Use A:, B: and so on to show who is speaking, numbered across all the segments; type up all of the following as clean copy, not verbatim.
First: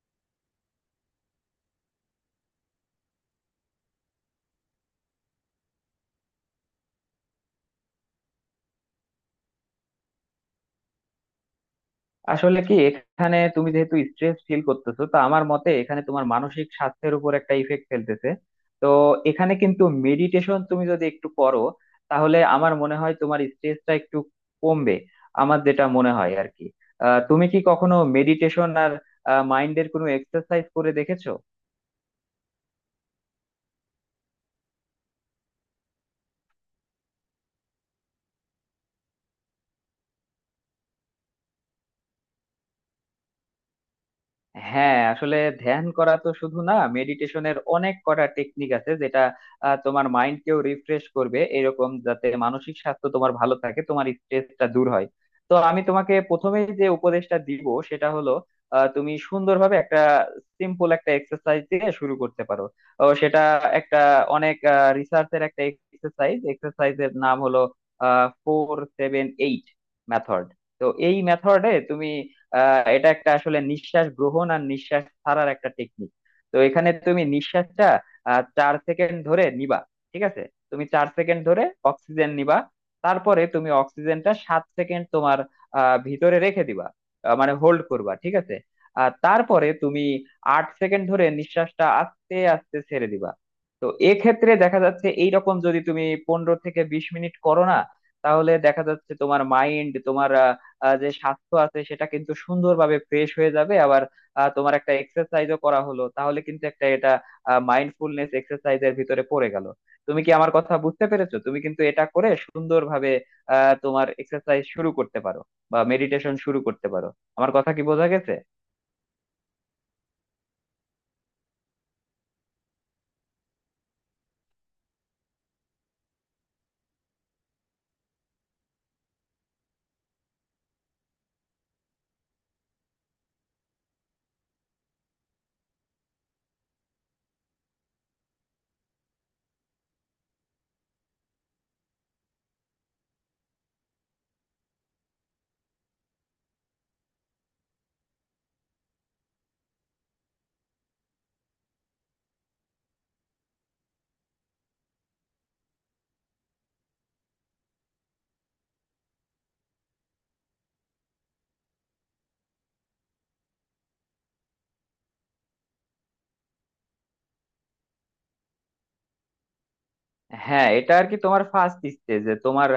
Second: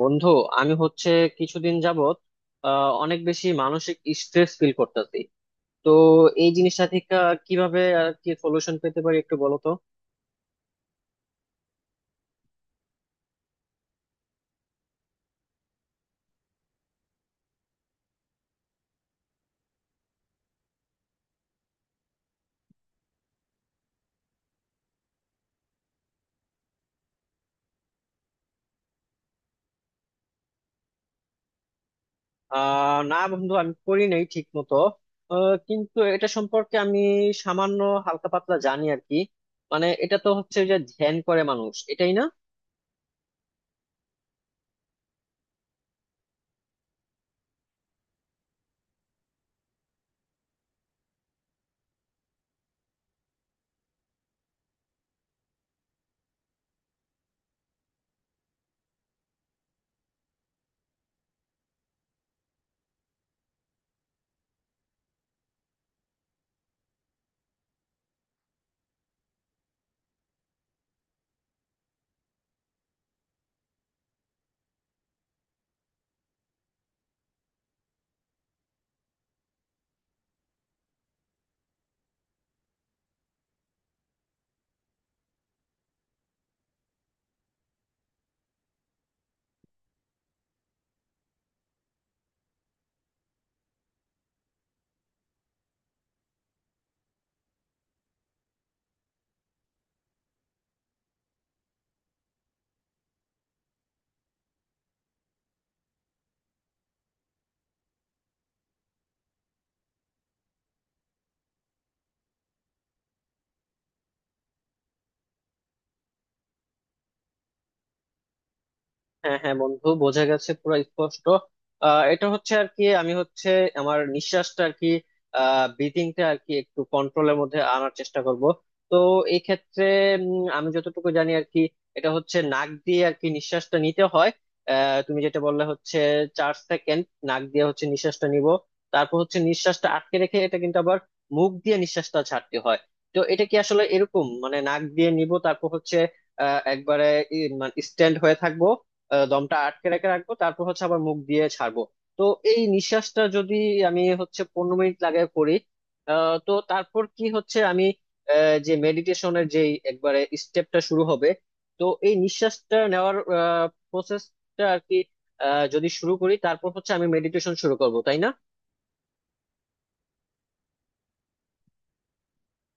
A: বন্ধু, আমি হচ্ছে কিছুদিন যাবত অনেক বেশি মানসিক স্ট্রেস ফিল করতেছি। তো এই জিনিসটা থেকে কিভাবে আর কি সলিউশন পেতে পারি একটু বলো তো।
B: আসলে কি, এখানে তুমি যেহেতু স্ট্রেস ফিল করতেছো, তো আমার মতে এখানে তোমার মানসিক স্বাস্থ্যের উপর একটা ইফেক্ট ফেলতেছে। তো এখানে কিন্তু মেডিটেশন তুমি যদি একটু করো, তাহলে আমার মনে হয় তোমার স্ট্রেসটা একটু কমবে। আমার যেটা মনে হয় আর কি, তুমি কি কখনো মেডিটেশন আর মাইন্ডের কোনো এক্সারসাইজ করে দেখেছো?
A: না বন্ধু, আমি করি নাই ঠিক মতো। কিন্তু এটা সম্পর্কে আমি সামান্য হালকা পাতলা জানি আর কি। মানে এটা তো হচ্ছে যে ধ্যান করে মানুষ, এটাই না?
B: হ্যাঁ, আসলে ধ্যান করা তো শুধু না, মেডিটেশনের অনেক কটা টেকনিক আছে যেটা তোমার মাইন্ডকেও রিফ্রেশ করবে এরকম, যাতে মানসিক স্বাস্থ্য তোমার ভালো থাকে, তোমার স্ট্রেসটা দূর হয়। তো আমি তোমাকে প্রথমেই যে উপদেশটা দিব সেটা হলো, তুমি সুন্দরভাবে একটা সিম্পল একটা এক্সারসাইজ দিয়ে শুরু করতে পারো। ও, সেটা একটা অনেক রিসার্চের একটা এক্সারসাইজ। এক্সারসাইজের নাম হলো ফোর সেভেন এইট মেথড। তো এই মেথডে তুমি, এটা একটা আসলে নিঃশ্বাস গ্রহণ আর নিঃশ্বাস ছাড়ার একটা টেকনিক। তো এখানে তুমি নিঃশ্বাসটা 4 সেকেন্ড ধরে নিবা, ঠিক আছে? তুমি 4 সেকেন্ড ধরে অক্সিজেন নিবা। তারপরে তুমি অক্সিজেনটা 7 সেকেন্ড তোমার ভিতরে রেখে দিবা। মানে হোল্ড করবা, ঠিক আছে। আর তারপরে তুমি 8 সেকেন্ড ধরে নিঃশ্বাসটা আস্তে আস্তে ছেড়ে দিবা। তো এক্ষেত্রে দেখা যাচ্ছে, এইরকম যদি তুমি 15 থেকে 20 মিনিট করো না, তাহলে দেখা যাচ্ছে তোমার মাইন্ড, তোমার যে স্বাস্থ্য আছে সেটা কিন্তু সুন্দরভাবে ফ্রেশ হয়ে যাবে। আবার তোমার একটা এক্সারসাইজও করা হলো, তাহলে কিন্তু একটা, এটা মাইন্ডফুলনেস এক্সারসাইজের ভিতরে পড়ে গেল। তুমি কি আমার কথা বুঝতে পেরেছো? তুমি কিন্তু এটা করে সুন্দরভাবে তোমার এক্সারসাইজ শুরু করতে পারো বা মেডিটেশন শুরু করতে পারো। আমার কথা কি বোঝা গেছে?
A: হ্যাঁ হ্যাঁ বন্ধু, বোঝা গেছে পুরো স্পষ্ট। এটা হচ্ছে আর কি, আমি হচ্ছে আমার নিঃশ্বাসটা আর কি, ব্রিদিংটা আর কি একটু কন্ট্রোলের মধ্যে আনার চেষ্টা করব। তো এই ক্ষেত্রে আমি যতটুকু জানি আর কি, এটা হচ্ছে নাক দিয়ে আর কি নিঃশ্বাসটা নিতে হয়। তুমি যেটা বললে হচ্ছে 4 সেকেন্ড নাক দিয়ে হচ্ছে নিঃশ্বাসটা নিব, তারপর হচ্ছে নিঃশ্বাসটা আটকে রেখে এটা কিন্তু আবার মুখ দিয়ে নিঃশ্বাসটা ছাড়তে হয়। তো এটা কি আসলে এরকম, মানে নাক দিয়ে নিব, তারপর হচ্ছে একবারে স্ট্যান্ড হয়ে থাকবো, দমটা আটকে রেখে রাখবো, তারপর হচ্ছে আবার মুখ দিয়ে ছাড়বো। তো এই নিঃশ্বাসটা যদি আমি হচ্ছে 15 মিনিট লাগায় করি, তো তারপর কি হচ্ছে আমি যে মেডিটেশনের যে একবারে স্টেপটা শুরু হবে। তো এই নিঃশ্বাসটা নেওয়ার প্রসেসটা আর কি যদি শুরু করি, তারপর হচ্ছে আমি মেডিটেশন শুরু করব, তাই না?
B: হ্যাঁ, এটা আর কি তোমার ফার্স্ট স্টেজ, যে তোমার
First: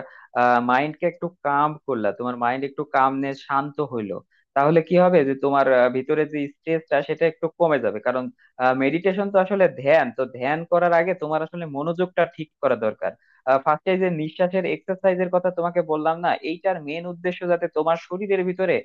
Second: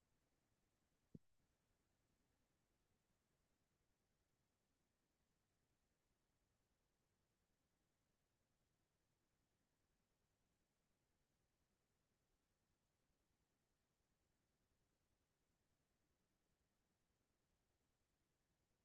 B: মাইন্ডকে একটু কাম করলা, তোমার মাইন্ড একটু কামনেস, শান্ত হইলো। তাহলে কি হবে, যে তোমার ভিতরে যে স্ট্রেসটা সেটা একটু কমে যাবে। কারণ মেডিটেশন তো আসলে ধ্যান, তো ধ্যান করার আগে তোমার আসলে মনোযোগটা ঠিক করা দরকার। ফার্স্টে যে নিঃশ্বাসের এক্সারসাইজের কথা তোমাকে বললাম না, এইটার মেন উদ্দেশ্য যাতে তোমার শরীরের ভিতরে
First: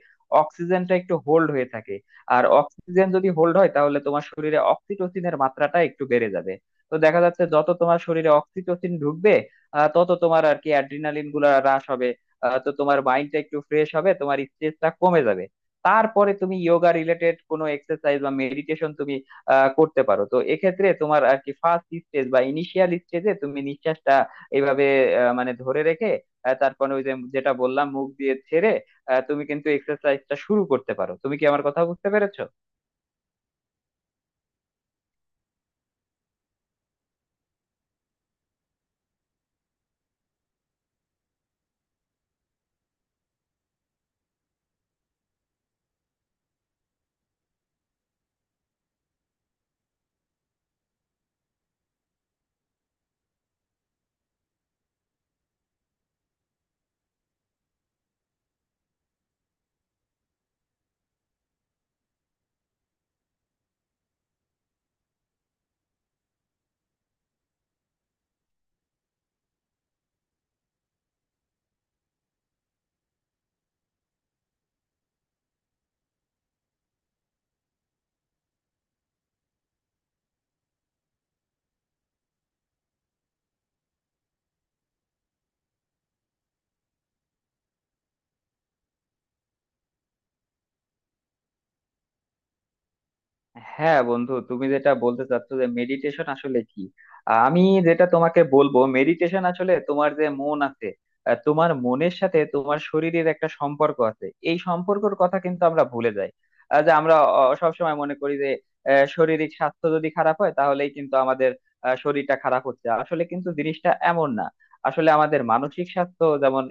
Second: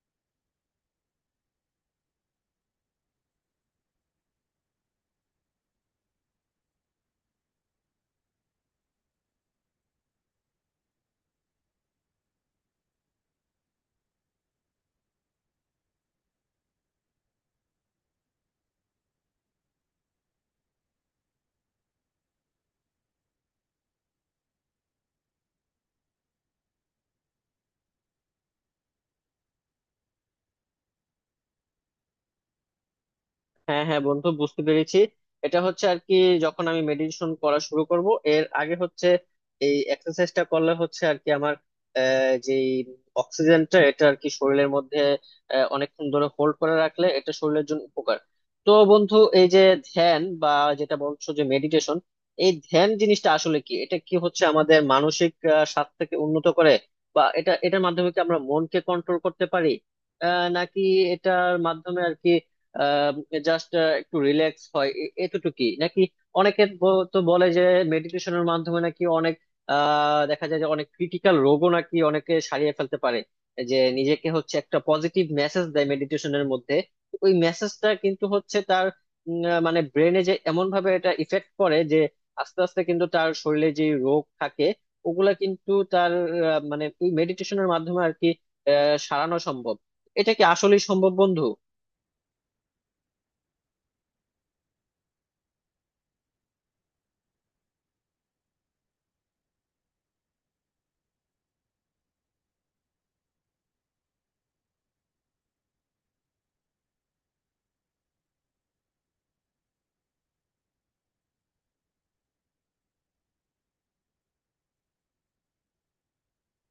B: অক্সিজেনটা একটু হোল্ড হয়ে থাকে। আর অক্সিজেন যদি হোল্ড হয়, তাহলে তোমার শরীরে অক্সিটোসিনের মাত্রাটা একটু বেড়ে যাবে। তো দেখা যাচ্ছে, যত তোমার শরীরে অক্সিটোসিন ঢুকবে, তত তোমার আর কি অ্যাড্রিনালিন গুলা হ্রাস হবে। তো তোমার মাইন্ডটা একটু ফ্রেশ হবে, তোমার স্ট্রেসটা কমে যাবে। তারপরে তুমি যোগা রিলেটেড কোনো এক্সারসাইজ বা মেডিটেশন তুমি করতে পারো। তো এক্ষেত্রে তোমার আর কি ফার্স্ট স্টেজ বা ইনিশিয়াল স্টেজে, তুমি নিঃশ্বাসটা এইভাবে মানে ধরে রেখে, তারপরে ওই যে যেটা বললাম, মুখ দিয়ে ছেড়ে, তুমি কিন্তু এক্সারসাইজটা শুরু করতে পারো। তুমি কি আমার কথা বুঝতে পেরেছো?
A: হ্যাঁ হ্যাঁ বন্ধু, বুঝতে পেরেছি। এটা হচ্ছে আর কি, যখন আমি মেডিটেশন করা শুরু করব এর আগে হচ্ছে এই এক্সারসাইজটা করলে হচ্ছে আর কি আমার যে অক্সিজেনটা এটা আর কি শরীরের মধ্যে অনেকক্ষণ ধরে হোল্ড করে রাখলে এটা শরীরের জন্য উপকার। তো বন্ধু, এই যে ধ্যান বা যেটা বলছো যে মেডিটেশন, এই ধ্যান জিনিসটা আসলে কি? এটা কি হচ্ছে আমাদের মানসিক স্বাস্থ্যকে উন্নত করে, বা এটা এটার মাধ্যমে কি আমরা মনকে কন্ট্রোল করতে পারি, নাকি এটার মাধ্যমে আর কি জাস্ট একটু রিল্যাক্স হয় এতটুকুই? নাকি অনেকে তো বলে যে মেডিটেশনের মাধ্যমে নাকি অনেক দেখা যায় যে অনেক ক্রিটিক্যাল রোগও নাকি অনেকে সারিয়ে ফেলতে পারে, যে নিজেকে হচ্ছে একটা পজিটিভ মেসেজ দেয় মেডিটেশনের মধ্যে। ওই মেসেজটা কিন্তু হচ্ছে তার মানে ব্রেনে যে এমন ভাবে এটা ইফেক্ট করে যে আস্তে আস্তে কিন্তু তার শরীরে যে রোগ থাকে ওগুলা কিন্তু তার মানে ওই মেডিটেশনের মাধ্যমে আর কি সারানো সম্ভব। এটা কি আসলেই সম্ভব বন্ধু?
B: হ্যাঁ বন্ধু, তুমি যেটা বলতে চাচ্ছ যে মেডিটেশন আসলে কি, আমি যেটা তোমাকে বলবো, মেডিটেশন আসলে তোমার যে মন আছে, তোমার মনের সাথে তোমার শরীরের একটা সম্পর্ক আছে। এই সম্পর্কের কথা কিন্তু আমরা ভুলে যাই। যে আমরা সব সময় মনে করি যে শারীরিক স্বাস্থ্য যদি খারাপ হয় তাহলেই কিন্তু আমাদের শরীরটা খারাপ হচ্ছে। আসলে কিন্তু জিনিসটা এমন না। আসলে আমাদের মানসিক স্বাস্থ্য যেমন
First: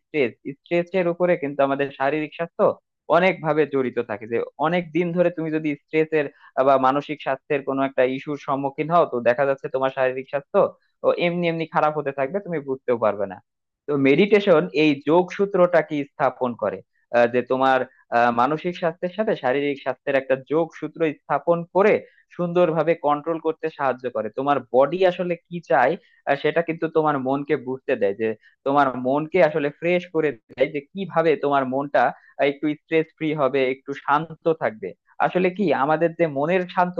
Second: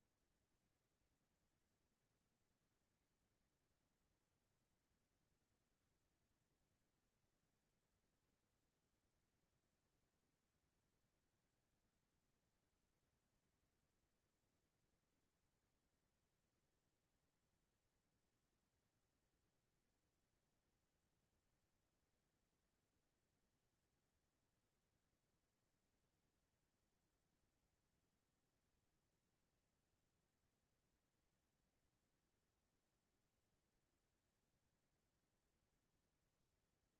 B: স্ট্রেস, স্ট্রেসের উপরে কিন্তু আমাদের শারীরিক স্বাস্থ্য অনেক ভাবে জড়িত থাকে, যে অনেক দিন ধরে তুমি যদি স্ট্রেসের বা মানসিক স্বাস্থ্যের কোনো একটা ইস্যুর সম্মুখীন হও, তো দেখা যাচ্ছে তোমার শারীরিক স্বাস্থ্য ও এমনি এমনি খারাপ হতে থাকবে, তুমি বুঝতেও পারবে না। তো মেডিটেশন এই যোগসূত্রটা কি স্থাপন করে, যে তোমার মানসিক স্বাস্থ্যের সাথে শারীরিক স্বাস্থ্যের একটা যোগসূত্র স্থাপন করে, সুন্দরভাবে কন্ট্রোল করতে সাহায্য করে। তোমার বডি আসলে কি চায়, সেটা কিন্তু তোমার মনকে বুঝতে দেয়। যে তোমার মনকে আসলে ফ্রেশ করে দেয়, যে কিভাবে তোমার মনটা একটু স্ট্রেস ফ্রি হবে, একটু শান্ত থাকবে। আসলে কি, আমাদের যে মনের শান্ত,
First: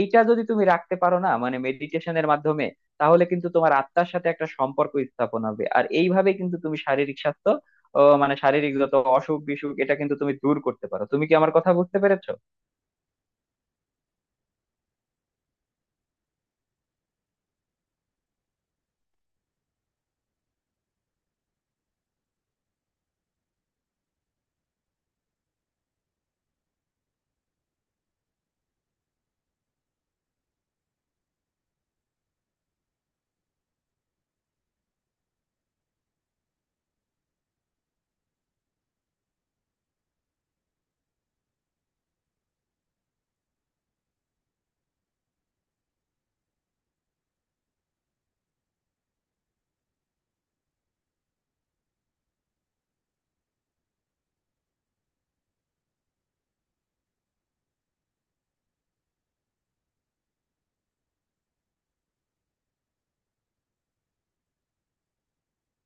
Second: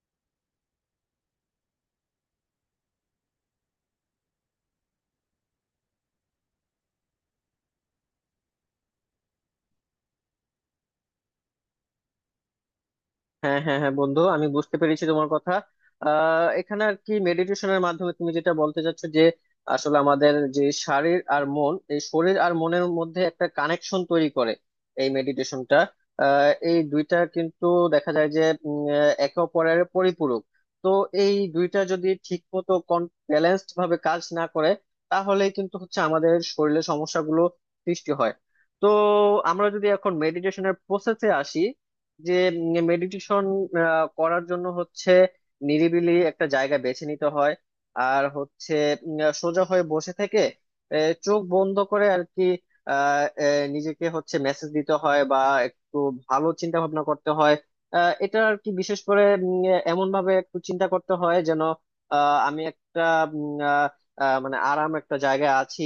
B: এইটা যদি তুমি রাখতে পারো না মানে মেডিটেশনের মাধ্যমে, তাহলে কিন্তু তোমার আত্মার সাথে একটা সম্পর্ক স্থাপন হবে। আর এইভাবে কিন্তু তুমি শারীরিক স্বাস্থ্য ও মানে শারীরিক যত অসুখ বিসুখ, এটা কিন্তু তুমি দূর করতে পারো। তুমি কি আমার কথা বুঝতে পেরেছো?
A: হ্যাঁ হ্যাঁ হ্যাঁ বন্ধু, আমি বুঝতে পেরেছি তোমার কথা। এখানে আর কি মেডিটেশনের মাধ্যমে তুমি যেটা বলতে চাচ্ছ যে আসলে আমাদের যে শরীর আর মন, এই শরীর আর মনের মধ্যে একটা কানেকশন তৈরি করে এই মেডিটেশনটা। এই দুইটা কিন্তু দেখা যায় যে একে অপরের পরিপূরক। তো এই দুইটা যদি ঠিক মতো ব্যালেন্সড ভাবে কাজ না করে, তাহলে কিন্তু হচ্ছে আমাদের শরীরে সমস্যাগুলো সৃষ্টি হয়। তো আমরা যদি এখন মেডিটেশনের প্রসেসে আসি, যে মেডিটেশন করার জন্য হচ্ছে নিরিবিলি একটা জায়গা বেছে নিতে হয়, আর হচ্ছে সোজা হয়ে বসে থেকে চোখ বন্ধ করে আর কি আহ, আহ, নিজেকে হচ্ছে মেসেজ দিতে হয় বা একটু ভালো চিন্তা ভাবনা করতে হয়। এটা আর কি বিশেষ করে এমন ভাবে একটু চিন্তা করতে হয় যেন আমি একটা উম, আহ, মানে আরাম একটা জায়গায় আছি।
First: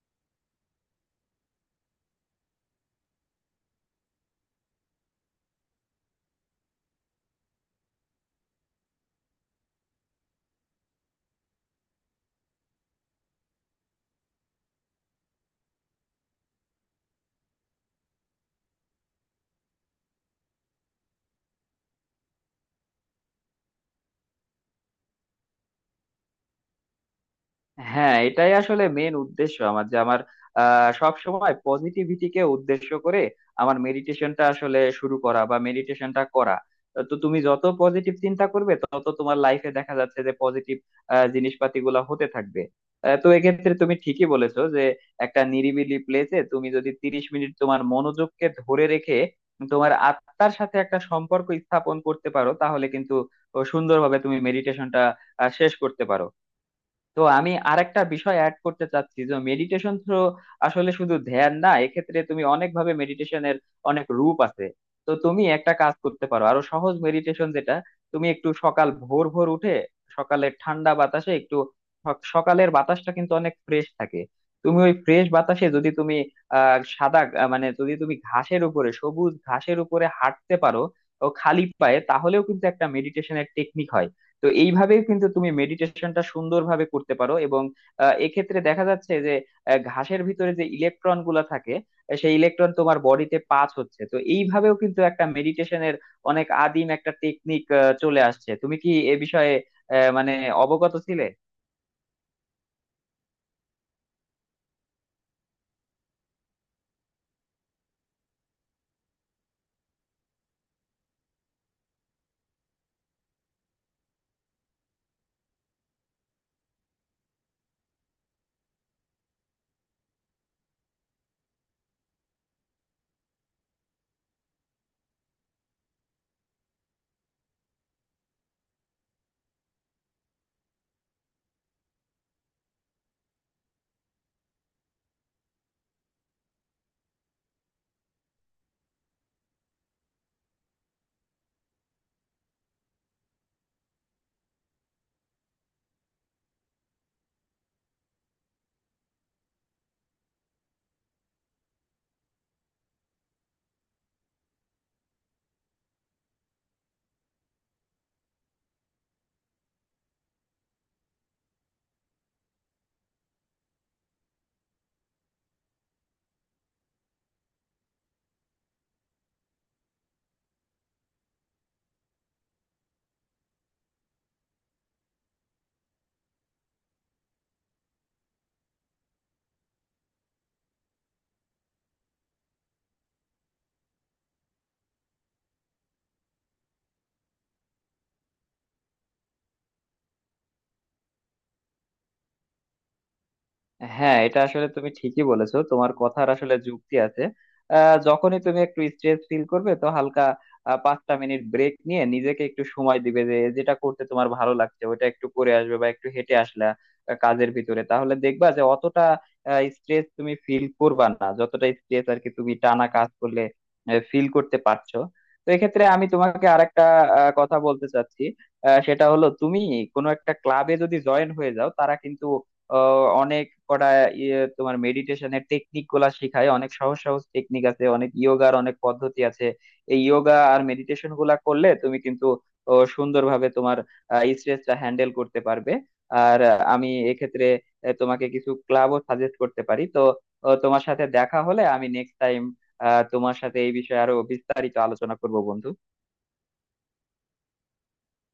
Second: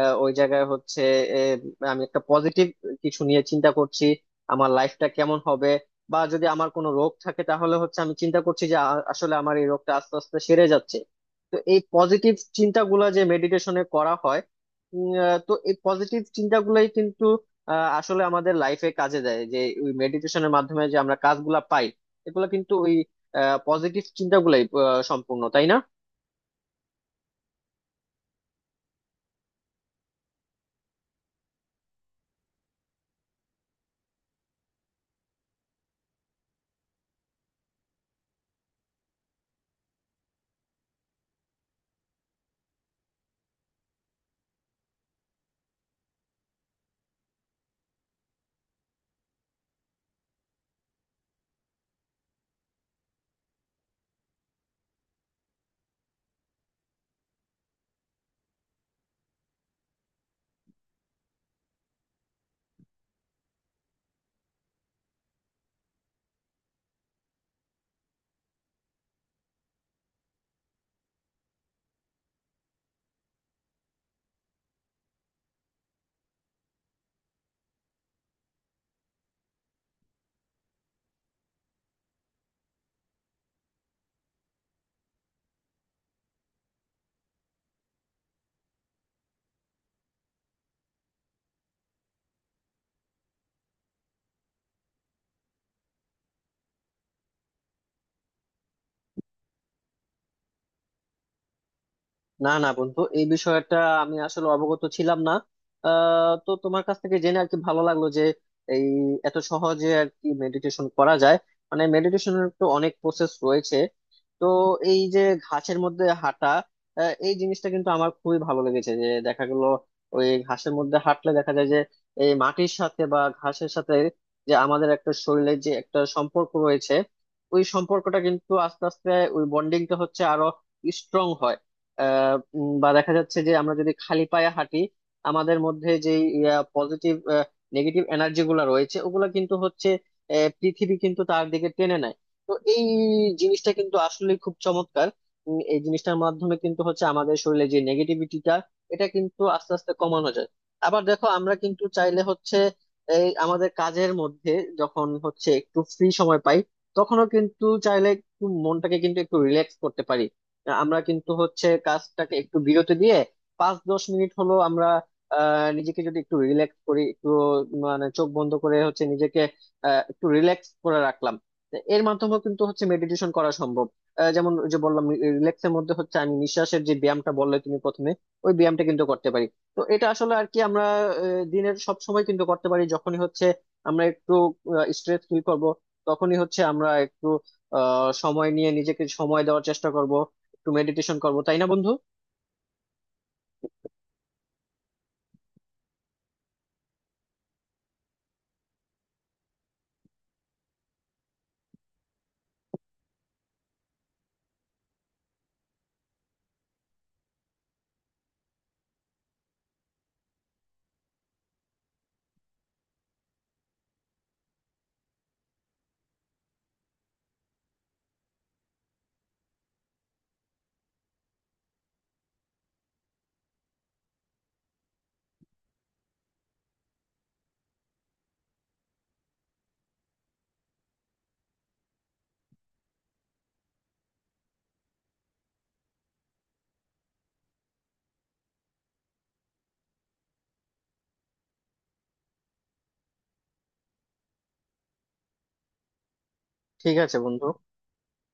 A: ওই জায়গায় হচ্ছে আহ, আমি একটা পজিটিভ কিছু নিয়ে চিন্তা করছি, আমার লাইফটা কেমন হবে, বা যদি আমার কোনো রোগ থাকে তাহলে হচ্ছে আমি চিন্তা করছি যে আসলে আমার এই রোগটা আস্তে আস্তে সেরে যাচ্ছে। তো এই পজিটিভ চিন্তাগুলো যে মেডিটেশনে করা হয়, তো এই পজিটিভ চিন্তাগুলোই কিন্তু আসলে আমাদের লাইফে কাজে দেয়, যে ওই মেডিটেশনের মাধ্যমে যে আমরা কাজগুলা পাই এগুলো কিন্তু ওই পজিটিভ চিন্তাগুলাই সম্পূর্ণ, তাই না?
B: হ্যাঁ, এটাই আসলে মেন উদ্দেশ্য আমার, যে আমার সব সময় পজিটিভিটিকে উদ্দেশ্য করে আমার মেডিটেশনটা আসলে শুরু করা বা মেডিটেশনটা করা। তো তুমি যত পজিটিভ চিন্তা করবে, তত তোমার লাইফে দেখা যাচ্ছে যে পজিটিভ জিনিসপাতি গুলা হতে থাকবে। তো এক্ষেত্রে তুমি ঠিকই বলেছো, যে একটা নিরিবিলি প্লেসে তুমি যদি 30 মিনিট তোমার মনোযোগকে ধরে রেখে তোমার আত্মার সাথে একটা সম্পর্ক স্থাপন করতে পারো, তাহলে কিন্তু সুন্দরভাবে তুমি মেডিটেশনটা শেষ করতে পারো। তো আমি আরেকটা বিষয় অ্যাড করতে চাচ্ছি, যে মেডিটেশন তো আসলে শুধু ধ্যান না, এক্ষেত্রে তুমি অনেক ভাবে মেডিটেশনের অনেক রূপ আছে। তো তুমি একটা কাজ করতে পারো, আরো সহজ মেডিটেশন যেটা, তুমি একটু সকাল ভোর ভোর উঠে সকালের ঠান্ডা বাতাসে একটু, সকালের বাতাসটা কিন্তু অনেক ফ্রেশ থাকে। তুমি ওই ফ্রেশ বাতাসে যদি তুমি মানে যদি তুমি ঘাসের উপরে, সবুজ ঘাসের উপরে হাঁটতে পারো ও খালি পায়ে, তাহলেও কিন্তু একটা মেডিটেশনের টেকনিক হয়। তো এইভাবে কিন্তু তুমি মেডিটেশনটা সুন্দরভাবে করতে পারো। এবং এক্ষেত্রে দেখা যাচ্ছে যে ঘাসের ভিতরে যে ইলেকট্রন গুলা থাকে, সেই ইলেকট্রন তোমার বডিতে পাস হচ্ছে। তো এইভাবেও কিন্তু একটা মেডিটেশনের অনেক আদিম একটা টেকনিক চলে আসছে। তুমি কি এ বিষয়ে মানে অবগত ছিলে?
A: না না বন্ধু, এই বিষয়টা আমি আসলে অবগত ছিলাম না। তো তোমার কাছ থেকে জেনে আর কি ভালো লাগলো যে এই এত সহজে আর কি মেডিটেশন করা যায়। মানে মেডিটেশনের তো অনেক প্রসেস রয়েছে। তো এই যে ঘাসের মধ্যে হাঁটা, এই জিনিসটা কিন্তু আমার খুবই ভালো লেগেছে। যে দেখা গেল ওই ঘাসের মধ্যে হাঁটলে দেখা যায় যে এই মাটির সাথে বা ঘাসের সাথে যে আমাদের একটা শরীরের যে একটা সম্পর্ক রয়েছে, ওই সম্পর্কটা কিন্তু আস্তে আস্তে, ওই বন্ডিংটা হচ্ছে আরো স্ট্রং হয়। বা দেখা যাচ্ছে যে আমরা যদি খালি পায়ে হাঁটি, আমাদের মধ্যে যে পজিটিভ নেগেটিভ এনার্জি গুলা রয়েছে ওগুলা কিন্তু হচ্ছে পৃথিবী কিন্তু তার দিকে টেনে নেয়। তো এই জিনিসটা কিন্তু আসলে খুব চমৎকার। এই জিনিসটার মাধ্যমে কিন্তু হচ্ছে আমাদের শরীরে যে নেগেটিভিটিটা এটা কিন্তু আস্তে আস্তে কমানো যায়। আবার দেখো, আমরা কিন্তু চাইলে হচ্ছে এই আমাদের কাজের মধ্যে যখন হচ্ছে একটু ফ্রি সময় পাই, তখনও কিন্তু চাইলে একটু মনটাকে কিন্তু একটু রিল্যাক্স করতে পারি। আমরা কিন্তু হচ্ছে কাজটাকে একটু বিরতি দিয়ে 5-10 মিনিট হলো আমরা নিজেকে যদি একটু রিল্যাক্স করি, একটু মানে চোখ বন্ধ করে হচ্ছে নিজেকে একটু রিল্যাক্স করে রাখলাম, তো এর মাধ্যমেও কিন্তু হচ্ছে মেডিটেশন করা সম্ভব। যেমন ওই যে বললাম, রিল্যাক্সের মধ্যে হচ্ছে আমি নিঃশ্বাসের যে ব্যায়ামটা বললে তুমি প্রথমে, ওই ব্যায়ামটা কিন্তু করতে পারি। তো এটা আসলে আর কি আমরা দিনের সব সময় কিন্তু করতে পারি। যখনই হচ্ছে আমরা একটু স্ট্রেস ফিল করব, তখনই হচ্ছে আমরা একটু সময় নিয়ে নিজেকে সময় দেওয়ার চেষ্টা করব, একটু মেডিটেশন করবো, তাই না বন্ধু?
B: হ্যাঁ, এটা আসলে তুমি ঠিকই বলেছো, তোমার কথার আসলে যুক্তি আছে। যখনই তুমি একটু স্ট্রেস ফিল করবে, তো হালকা 5টা মিনিট ব্রেক নিয়ে নিজেকে একটু সময় দিবে, যে যেটা করতে তোমার ভালো লাগছে ওটা একটু করে আসবে বা একটু হেঁটে আসলা। কাজের ভিতরে, তাহলে দেখবা যে অতটা স্ট্রেস তুমি ফিল করবা না যতটা স্ট্রেস আর কি তুমি টানা কাজ করলে ফিল করতে পারছো। তো এক্ষেত্রে আমি তোমাকে আরেকটা কথা বলতে চাচ্ছি। সেটা হলো, তুমি কোনো একটা ক্লাবে যদি জয়েন হয়ে যাও, তারা কিন্তু অনেক কটা ইয়ে তোমার মেডিটেশনের টেকনিক গুলা শেখায়। অনেক সহজ সহজ টেকনিক আছে, অনেক ইয়োগার অনেক পদ্ধতি আছে। এই ইয়োগা আর মেডিটেশন গুলা করলে তুমি কিন্তু, ও, সুন্দরভাবে তোমার স্ট্রেসটা হ্যান্ডেল করতে পারবে। আর আমি এক্ষেত্রে তোমাকে কিছু ক্লাবও সাজেস্ট করতে পারি। তো তোমার সাথে দেখা হলে আমি নেক্সট টাইম তোমার সাথে এই বিষয়ে আরো বিস্তারিত আলোচনা করব বন্ধু।
A: ঠিক আছে বন্ধু।